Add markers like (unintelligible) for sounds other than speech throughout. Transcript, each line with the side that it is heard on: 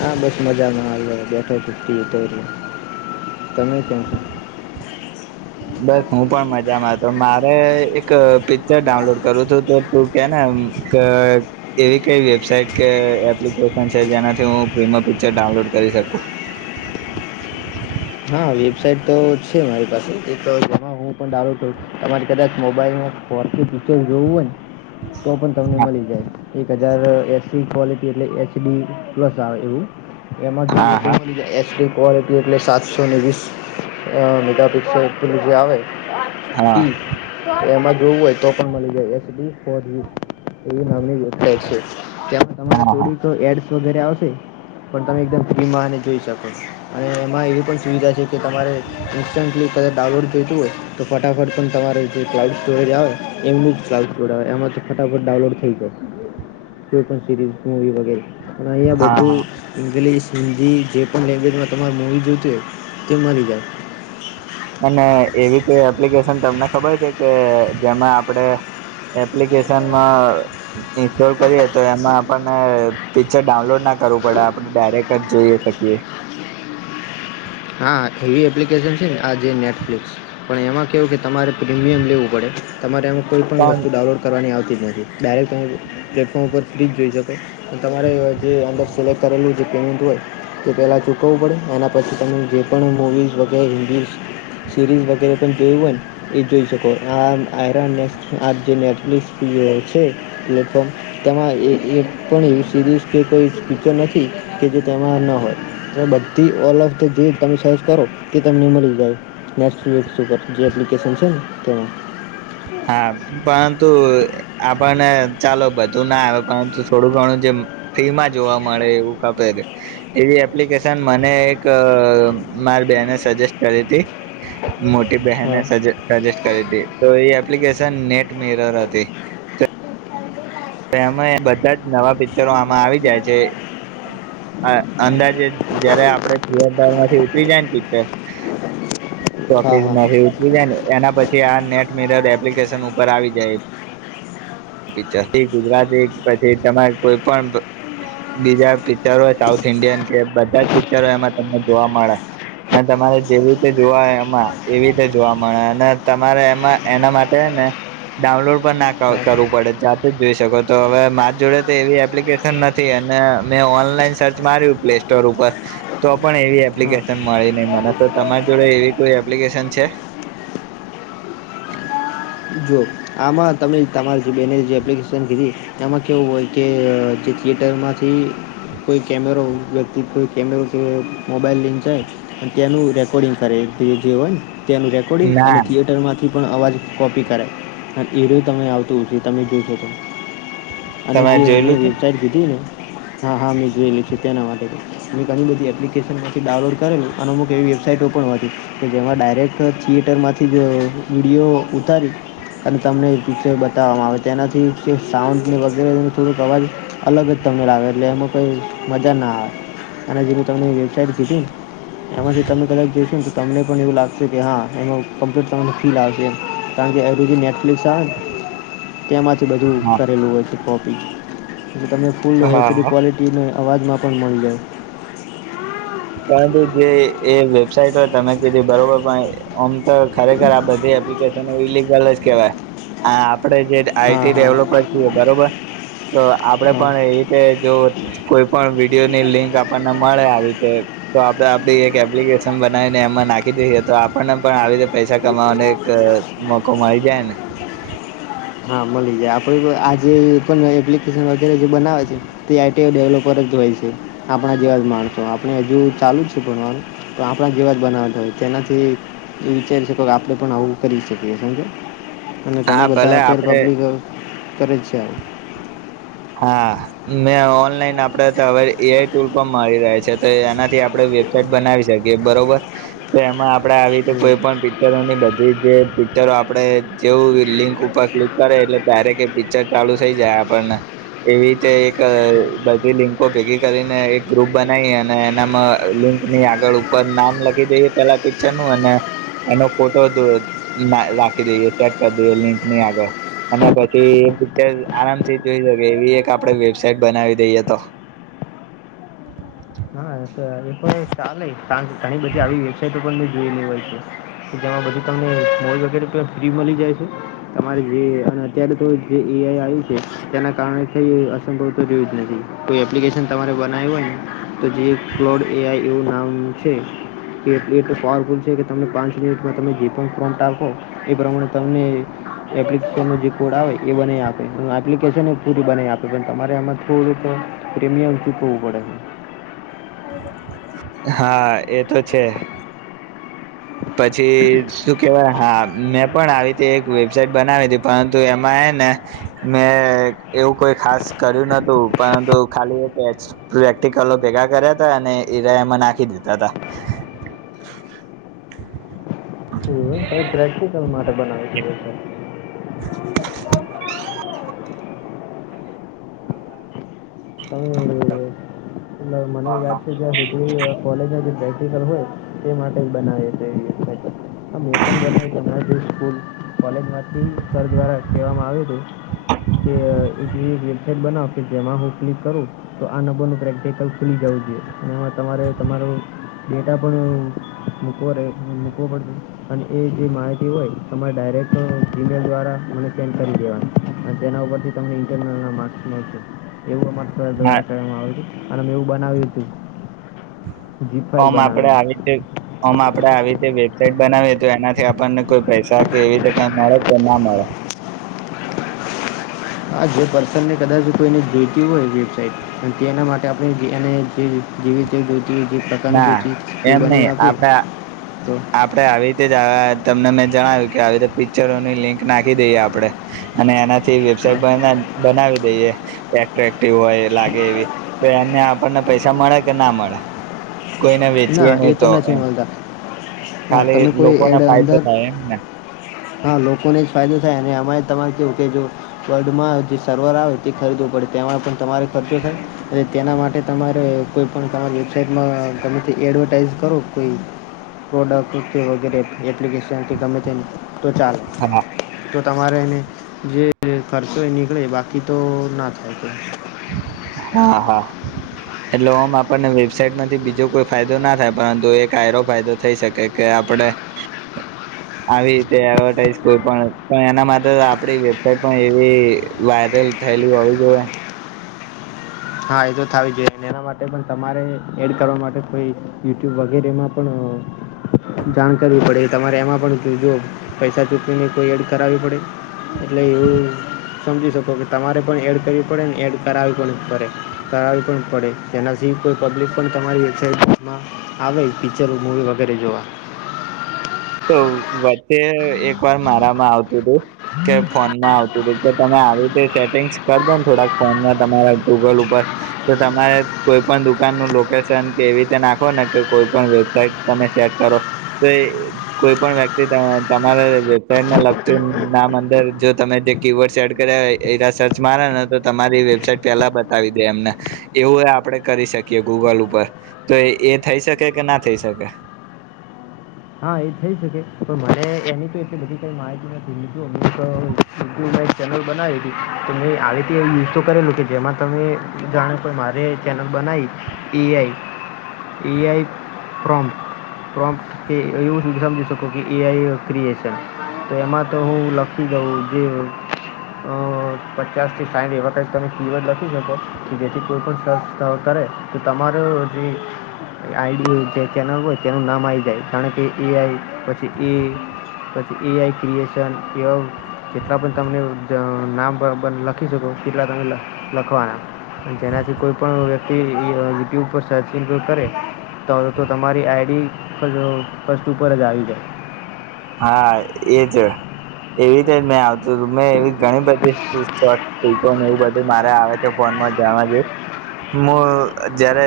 left: હા બસ મજામાં અવે બેઠો છુ (unintelligible) તમે કેમ છો?
right: બસ હું પણ મજામાં તો મારે એક પિક્ચર ડાઉનલોડ કરવુ તુ તો તું કે ને અમ ક એવી કઈ વેબસાાઈટ કે એપ્લિકેશન છે જેનાથી હું ફ્રીમાં પિક્ચર ડાઉનલોડ કરી શકું
left: હા વેબસાાઈટ તો છે મારી પાસે એક એમાં હું પણ ડાઉનલોડ કરું તમારે કદાચ મોબાઈલમાં ફોનથી પીચર જોવું હોય ન તો પન તમને
right: હા
left: મલી જાય એક જ જાર એસ સી ક્વલિટી એટલે એચ ડી પ્લસ આવે એવું એમાં
right: હા હા
left: જે (unintelligible) મલી જાય એસ વી ક્વલિટી એટલે સાસ સો ને વીસ અ મેગાપિક્સલ (unintelligible) જે આવે
right: હા
left: ઈ એમાંજ એવું હોય તો પન મલી જાય એસ ડી ફોર એવી નામની યોજાય છે. ત્યાં તમારે
right: હા હા
left: થોડી તો એડસ વગેરે આવ પન તમે એકદમ ફ્રીમાં જોઈ શકો છ અને એમાં એવી પણ સુવિધા છે કે તમારે ઇન્સ્ટન્ટલી કદચ ડાઉનલોડ જોઈતું હોય તો ફટાફટ પણ તમારે જે ક્લાઉડ સ્ટોરેજ આવે એમનું જ ક્લાઉડ સ્ટોરેજ આવે એમાં તો ફટાફટ ડાઉનલોડ થઈ જાય કોઈ પણ સિરીઝ મુવી વગેરે અને અઈયાં
right: હા હા
left: બધું ઇંગ્લિશ હિન્દી જે પણ લેંગ્વેજમાં તમારે મૂવી જોઈતી હોય કે મલી જાય
right: અને એવી કોઈ એપ્લિકેશન તમને ખબર છે કે જેમાં આપડે એપ્લિકેશનમાં ઇન્સ્ટોલ કરીએ તો એમાં આપણને પિક્ચર ડાઉનલોડ ના કરવું પડે આપણે ડાયરેક્ટ જ જોઈએ શકીએ
left: હા એવી એપ્લિકેશન છે ને આ જે નેટફ્લિક્સ પણ એમાં કેવું કે તમારે પ્રીમિયમ લેવું પડે તમારે એમ કોઈ પણણ
right: પણ
left: વસ્તુ ડાઉનલોડ કરવાની આવશે. થતી નથી ડાયરેક્ટ તમામે પ્લેટફોર્મ ઉપર ફ્રી જ જોઈ શકોાય અને તમારે જે અંદર સિલેક્ટ કરેલું જે પેમેન્ટ હોય તે પહેલાં ચૂકવવું પડે એના પછી તમે જે પણ મૂવીઝ વગેરે હિીસ સિરીઝ વગેરે પણ જોયું હોય ને એ જોઈ શકો આ આયરાન ને આ જે નેટફ્લિક્સ છે પ્લેટફોર્મ તેમાં એ એ પણ એવી સિરીઝ કે કોઈ ફીચર નથી કે જે તેમાં ન હોય બધી ઓલ ઓફ તો જે તમે સર્ચ કરો તે તમને મળી જાય નેચક્સ ઉપર જે એપ્લિકેશન છે ને તેમાં.
right: હા પણ તું આપણને ચાલો બધું ના આવે પરંતુ થોડું ઘણું જે ફી માં જોવા મળે એવું ખે એવી એપ્લિકેશન મને એક મારી બેને સજેસ્ટ કરી હતી. મોટી બહેને
left: હા હા
right: સજ સજેસ્ટ કરી હતી તો એ એપ્લિકેશન નેટ મેર હતી. એમાં બધા જ નવા પિક્ચરો આમાં આવી જાય છે. અંદાજે જયારે આપડે થિયેટરમાં થી ઉતરી જાયને પિક્ચર
left: હા
right: ટોકીસ
left: હા હા
right: માંથી ઉતરી જાય ને એના પછી આ નેટ મિર એપ્લિકેશન ઉપર આવી જાય પિક્ચર. ગુજરાતી પછી તમારે કોઈ પણ બીજા પિક્ચરો સાઉથ ઇન્ડિયન કે બધા જ પિક્ચરો એમાં તમને જોવા મળે. અને તમારે જેવી રીતે જોવા એમાં એવી રીતે જોવા મળે અને તમારે એમાં એના માટે ને ડાઉનલોડ પણ ના કરવું પડે. જોઈ શકો. તો હવે મારી જોડે તો એવી એપ્લિકેશન નથી અને મેં ઓનલાઈન સર્ચ માર્યું પ્લે સ્ટોર ઉપર તો પણ એવી એપ્લિકેશન મળી નહી. મને તો તમારી જોડે એવી કોઈ એપ્લિકેશન છે?
left: જો આમાં તમે તમારી જે બેને જે એપ્લિકેશન કીધી એમાં કેવું હોય કે, જે થિયેટરમાંથી કોઈ કેમેરો વ્યક્તિ કો કેમેરો કે મોબાઈલ લિંક થાય અને તેનું રેકોર્ડિંગ કરે જે હોય ને. ત્યાનું રેકોર્ડિંગ
right: ના
left: અને થિયેટરમાંથી થી પણ અવાજ કોપી કરે. રો તમે આવતું તમે જોશો તો. અને
right: તમે
left: જે અમે
right: જોયેલું છે
left: વેબસાાઈટ કીધી ને હા હા મેં જોયેલ છે તેના માટે મેં ઘણી બધી એપ્લિકેશનમાંથી ડાઉનલોડ કરેલું અને અમુક એવી વેબસાઈટો પણ હતી કે જેમાં ડાયરેક્ટ થિયેટરમાંથી જ વિડીયો ઉતારી અને તમને (unintelligible) છે બતાવવામાં આવે તેનાથી જે સાઉન્ડ વગેરેનો થોડોક અવાજ અલગ જ તમને લાગે એટલે એમાં કંઈ મજા ના આવે અને જે હું તમને વેબસાઇટ કીધી ને એમાંથી તમે કદાચ જોશો ને તો તમને પણ એવું લાગશે કે હા એમાં કમ્પ્યુટ તમને ફીલ આવશે એમ કારણ કે એ (unintelligible) એટલી સાર તેમાંથી બધું
right: હા
left: કરેલું હોય છે પોપ. (inaudible) જો તમે ફૂલ
right: હા હા
left: એચડી ક્વલિટીનો અવાજમાં પણ મળી જાય.
right: પરંતુ જે એ વેબસાાઈટ હોય તમે કીધી બરોબર પણ આમ તો ખરેખર આ બધી એપ્લિકેશનો ઈલિગલ જ કેહેવાય આ આપણે જે
left: હા
right: આઈટી ડેવલોપર છીએ
left: હા
right: બરોબર તો આપડે
left: હા
right: પણ એ રીતે જો કોઈ પણ વિડીયોની લિંક આપણને મળે આવી રીતે. તો આપડે આપડી એક એપ્લિકેશન બનાવીને એમાં નાખી દઈએ તો આપણને પણ આવી રીતે પૈસા કમાવાનો એક મોકો મળી જાય ને.
left: હા મલી જાય આપ આજે પણ એપ્લિકેશન વગેરે જે બનાવે છે તે આઈટી ડેવલપર જ હોય છે. આપણા જેવા જ માણસો આપણે હજુ ચાલુ જ છે ભનવાનું તો આપણા જેવા જ બનાવવાતા હોય તેનાથી વિચારી શકો કે આપણે પણ આવું કરી શકીએ સમજો. અને
right: હા
left: ઘણા
right: ભલે
left: બધા
right: આપડે
left: પબ્લિક (unintelligible) કરે છે.
right: હા મે ઓનલાઈન આપડે હવે એઆઈ ટુલ પણ મળી રહે છે. તો એનાથી આપડે વેબસાાઈટ બનાવી શકીએ બરોબર તો એમાં આપડે આવી તો
left: હમ
right: કોઈ પણ પિક્ચરોની બધી એ જે પિક્ચરો આપડે જેવું લિંક ઉપર ક્લિક કરે એટલે ડાયરેક્ટ એ પિક્ચર ચાલુ થઇ જાય આપણને એવી રીતે એક
left: હમ
right: બધી લિંકો ભેગી કરીને એક ગ્રુપ બનાઈ અને એનામાં લિંક ની આગળ ઉપર નામ લખી દઈએ પેલા પિક્ચર નું અને એનો ફોટો રાખી દઈએ સેટ કરી દઈએ લિંકની આગળ અને પછી એ પિક્ચર આરામથી જોઈ એવી એક આપડે વેબસાઇટ બનાવી દઈ તો.
left: હા તો એ પણ ચાલે કારણ કે ઘણી બધી આવી વેબસાાઈટ પણ મેં જોઈલી હોય છે જેમાં બધું તમને સ્મોલ વગેરે ફ્રી મળી જાય છે તમારે જે અને અત્યારે તો જે એઆઈ આવ છે તેના કારણે કઈ અસંભવ તો જોવ જ નથી કોઈ એપ્લિકેશન તમારે બનાવ્યું હોય ને તો જે ક્લોડ એઆઈ એવું નામ છે કે એ પાવરફુલ છે કે તમને પાંચ મિનિટમાં તમે જે પણ ફોન્ટ આપો એ પ્રમાણે તમને એપ્લિકેશનનો જે કોડ આવે એ બનાવી આપે એપ્લિકેશન એ પૂરી બનાવી આપે પણ તમારે આમાં થોડુંક પ્રીમિયમ ચૂકવવું પડે છે.
right: હા એ તો છે. પછી શું કેવાય? હા મેં પણ આવી રીતે એક વેબસાાઈટ બનાવી હતી પરંતુ એમાં એ ને મેં એવું કોઈ ખાસ કર્યું નતું પરંતુ ખાલી પ્રેક્ટિકલો ભેગા કર્યા હતા અને એરા એમાં નાખી દીધા હતા.
left: પ્રેક્ટિકલ માટે બનાવી દીધો છે.
right: (inaudible)
left: (inaudible) મને યાદ છે ત્યાં સુધી કોલેજ (inaudible) પ્રેક્ટિકલ હોય તે માટે જ બનાવી છે એવી વેબસાઇટો આમ એ પણ બનાવી છે જે સ્કૂલ કોલેજમાંથી સર દ્વારા કહેવામાં આવ્યું હતું કે એક એવી વેબસાઇટ બનાવ કે જેમાં હું ક્લિક કરું તો આ નંબરનું પ્રેક્ટિકલ ખુલી જવું જોઈએ અને એમાં તમારે તમારું ડેટા પણ મૂકવો રહે મૂકવો પડતો અને એ જે માહિતી હોય તમારે ડાયરેક્ટ જીમેલ દ્વારા મને સેન્ડ કરી દેવાની અને તેના ઉપરથી તમને ઇન્ટરનલના માર્ક્સ મળશે એવું.
right: હા
left: દ્વારા કહેવામાં આવે છે. અને મેં એવું બનાવ્યું હતું. જીપ ફાઇલ
right: આમ આપડે
left: બનાવીને
right: આવી તે આમ આપડે આવીતે સેટ બનાવીએ તો એનાથી આપણને કોઈ પૈસા કે એવી રીતે કઈ મળે કે ના મળે?
left: આ જે પર્સનને કદાચ કોઈને જોઈતી હોય વેબસાઇટ તેના માટે આપણે એને જેવી રીતે જો
right: ના એમ નય આપડ
left: તો
right: આપડે આવી રીતે જ તમને મેં જણાવ્યું કે આવી તો પિક્ચરોની લિંક નાખી દઈએ આપડે અને એના થી
left: હા
right: વેબસાઇટ બના બનાવી એ એટ્રેક્ટિવ હોય લાગે એવી તો એને આપણને પૈસા મળે કે ના મળે? કોઈને
left: ના
right: વેચીએ
left: એ
right: નહી તો
left: નથી
right: એમ.
left: મળતા હા
right: ખાલી
left: તમે કોઈ
right: લોકોને
left: એડ
right: ફાયદો
left: અંદર
right: થાય એમને.
left: હા લોકોને જ ફાયદો થાય અને અમારે તમારે કેવું કે જો વર્લ્ડમાં જે સર્વર આવે તે ખરીદવો પડે તેમાં પણ તમારે ખર્ચો થાય અને તેના માટે તમારે કોઈ પણ તમારી વેબસાઇટમાં કમે તે એડવર્ટાઈઇઝ કરો કોઈ પ્રોડક્ટ કે વગેરે એપ્લિકેશન કે ગમે તે. તો ચાલ
right: હા
left: તો. તમારે એને જે ખર્ચો એ નીકળે બાકી તો ના થાય કો.
right: હા હા. એટલે ઓમ આપણને વેબસાાઈટ માંથી બીજો કોઈ ફાયદો ના થાય પરંતુ એક આરો ફાયદો થઈ શકે કે આપડ આવી રીતે એડવર્ટાઈઝ કોઈ પણ પણ એના માટે આપડી વેબસાઇટ પણ એવી વાયરલ થયેલી હોવી જોઈએ
left: હા એ તો થવી જોઈએ એના માટે પણ તમારે એડ કરવા માટે કોઈ યુટ્યુબ વગેરેમાં પણ. જાણકારી પડે. તમારે એમાં પણ જો પૈસા ચૂવીને કોઈ એડ કરાવવી પડે એટલે એવું સમજી શકો કે તમારે પણ એડ કરવી પડે ને એડ કરાવવી પણ કરરે. તા આવી પણ પડે. તેનાથી કોઈ પબ્લિક પણ તમારી એક્સાઇટમેન્ટમાં આવે પિક્ચરો મૂવી વગેરે જોવા.
right: તો વચ્ચે એક વાર મારામાં આવતું હતું કે ફોનમાં આવતું હતું કે તમે આવી રીતે સેટિંગ્સ કર દો ને થોડાક ફોનમાં તમારા ગૂગલ ઉપર તો તમારે કોઈ પણ દુકાન નું લોકેશન કે એવી રીતે નાખો ને કે કોઈ પણ વેબસાઇટ તમે સેટ કરો તો. કોઈ પણ વ્યક્તિ તમારે વેબસાાઈટને લગતું નામ અંદર જો તમે જે કીવોર્ડ સેડ કર્યા એ સર્ચ મારે ને તો તમારી વેબસાાઈટ પેલા બતાવી દે એમને એવું આપડણે કરી શકીએ ગૂગલ ઉપર તો એ થઈ શકે કે ના થઈ શકે.
left: હા એ થઈ શકે પણ મને એની તો એટલી બધી કઈ માહિતી નથીીું અક યુ ચેનલ બનાવી હતી તો મેં આવી એવ યુઝ તો કરેલું કે જેમાં તમે જાણો મારે ચેનલ બનાવી એઆઈ એઆઈ પ્રોમ્પ પ્રોમ્પ કે એવું સુધી સમજી શકો કે એઆઈ ક્રિએશન તો એમાં તો હું લખી દઉં જે પચાસથી સાઠ એવા ક જ તમે કીવર્ડ લખી શકો કે જેથી કોઈપણ સર્ચ કરે તો તમારો જે આઈડી જે ચેનલ હોય તેનું નામ આવી જાય. જાણે કે એ આઈ પછી એ પછી એઆઈ ક્રિએશન એવા જેટલા પણ તમને નામ લખી શકો કેટલા તમે લખવાના. તેનાથી કોઈ પણ વ્ય તે એ યુટ્યુબ પર સર્ચિંગ કરે તો તો તમારી આઈ ડી પર જો કસ્તુ પર જ આવી જાય
right: હા એજ, એવી તે જ મેં આવતું તુ મે એવી ઘણી બધી (unintelligible) એવું બધું મારે આવે છે ફોનમાં જાણવા જેવુ હું જયારે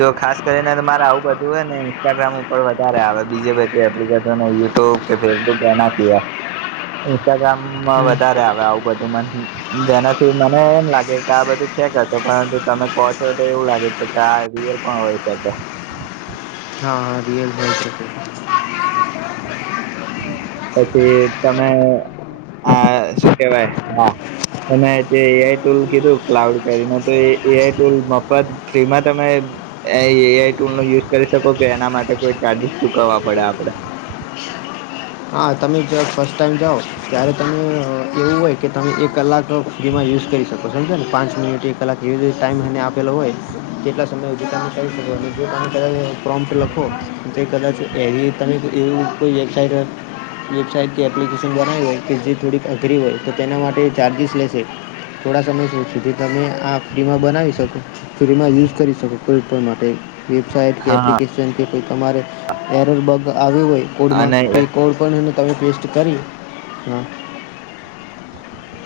right: જો ખાસ કરીને તો મારે આવું બધું હોય ને ઇન્સ્ટાગ્રામ ઉપર વધારે આવે બીજે બધી એપ્લિકેશનો યુટ્યુબ કે ફેસબુક એનાથી એમ ઇન્સ્ટાગ્રામમાં
left: જાય
right: વધારે આવે આવું બધું માંથી જેનાથી મને એમ લાગે કે આ બધું ફેક અશે પરંતુ તમે કો છો તો એવું લાગે કે આ રિયલ પણ હોય શકે
left: હા હા રીયલ પણ હોઈ શકે
right: પછી તમે આ શું કેવાય હા તમે જે એ આઈ ટૂલ કીધું ક્લાઉડ કરીને તો એ એ આઈ ટુલ મફત ફ્રીમાં તમે એ એ આઈ ટુલનો યુઝ કરી શકો કે એના માટે કોઈ ચાર્જિસ ચુકવવા પડે આપડે
left: હા તમે જ ફર્સ્ટ ટાઈમ જાઓ ત્યારે તમે એવું હોય કે તમે એક કલાક સુધીમાં યુઝ કરી શકો સમજો ને પાંચ મિનિટ એક કલાક એવી રી ટાઈમ એને આપેલો હોય તેટલા સમય સુધી તમે કરી શકો અને જે તમે કદાચ પ્રોમ્પ લખો જે કદાચ એવી તમે એવુ કોઈ વેબસાઇટ વેબસાઇટ કે એપ્લિકેશન બનાવી હોય કે જે થોડીક અઘરી હોય તો તેના માટે ચાર્જિસ લેશે થોડા સમય સુધી તમે આ ફ્રીમાં બનાવી શકો, ફ્રીમાં યુઝ કરી શકો કોઈ પણ માટે વેબસઇટ કે
right: હા
left: એપ્લિકેશન કે કે તમારે એરર બગ આવ્યુ હોય
right: અને
left: કોડમાં પે (unintelligible) પેસ્ટ કરી, હા.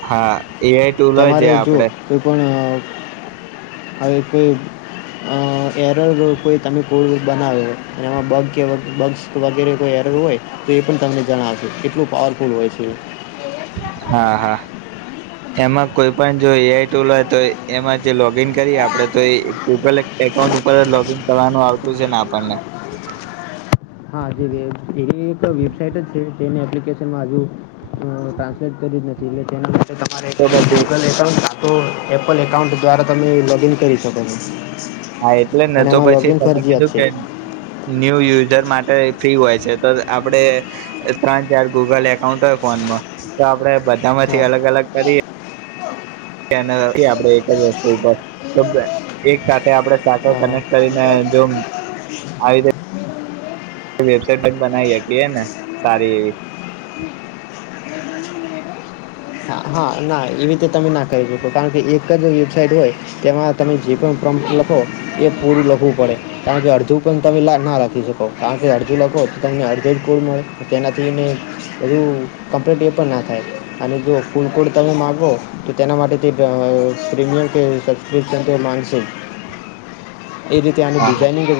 right: હા. એઆઈ ટુલ હોય
left: તમારે
right: જે
left: જો
right: આપડે
left: કોઈ પણ અહ હવે કોઈ અહ એરર કોઈ તમે કોઈ બનાવ્યો, ને એમાં બગ કે બગ્સ વગેરે કોઈ એરર હોય, તો એ પણ તમને જણાવશે, કેટલું પાવરફુલ હોય છે ઈ.
right: હા, હા. એમાં કોઈ પણ જો એ આઈ ટુલ હોય તો એમાં જે લોગીન કરી આપડે, તો ઈ ગૂગલ એક એકાઉન્ટ ઉપર જ લોગીન કરવાનું આવતું સે ને આપણને.
left: હા જે વેબ, એવી એક વેબસાઇટ જ છે, જેને એપ્લિકેશનમાં હજુ ટ્રાન્સલેટ કર્યું જ નથી, એટલે તેને એ તમારે
right: તો પછી
left: ગૂગલ એકાઉન્ટમાં તો એપલ એકાઉન્ટ દ્વારા તમે લોગ ઇન કરી શકો છો.
right: હા એટલે જ ને.
left: અને
right: તો
left: એમાં
right: પછી
left: લોગિન
right: તમે
left: ફરજિયાત
right: કીધું
left: છે
right: કે ન્યૂ યુઝર માટે ફ્રી હોય છે, તો આપણે એ ત્રણ ચાર ગૂગલ એકાઉન્ટ હોય ફોનમાં, તો આપડે બધા માંથી
left: હા
right: અલગ-અલગ કરીએ (unintelligible) આપણે એક જ વસ્તુ ઉપર (unintelligible) એક સાથે આપણે સાકર
left: હા હા
right: કનેક્ટ કરીને જો આવી વેબસાઈટ બનાઈ શકીએ કે હે ને સારી એવી.
left: હા હા, ના, એવી રીતે તમે ના કરી શકો કારણ કે એક જ વેબસાઇટ હોય તેમાં તમે જે પણ પ્રમોટ લખો એ પૂરું લખવું પડે, કારણ કે અડધું પણ તમે લા ના લખી શકો, કારણ કે અડધું લખો, તમને (unintelligible) મળે, તેનાથીને હજું કમ્પ્લીટ એ પણ ના થાય, અને જો ફૂલ કોડ તમે માંગો, તો તેના માટે તે પ પ્રીમિયમ કે સબસ્ક્રિપ્શન તે માંગશે. એજ રીતે આની
right: હા
left: ડિઝઇનિંગ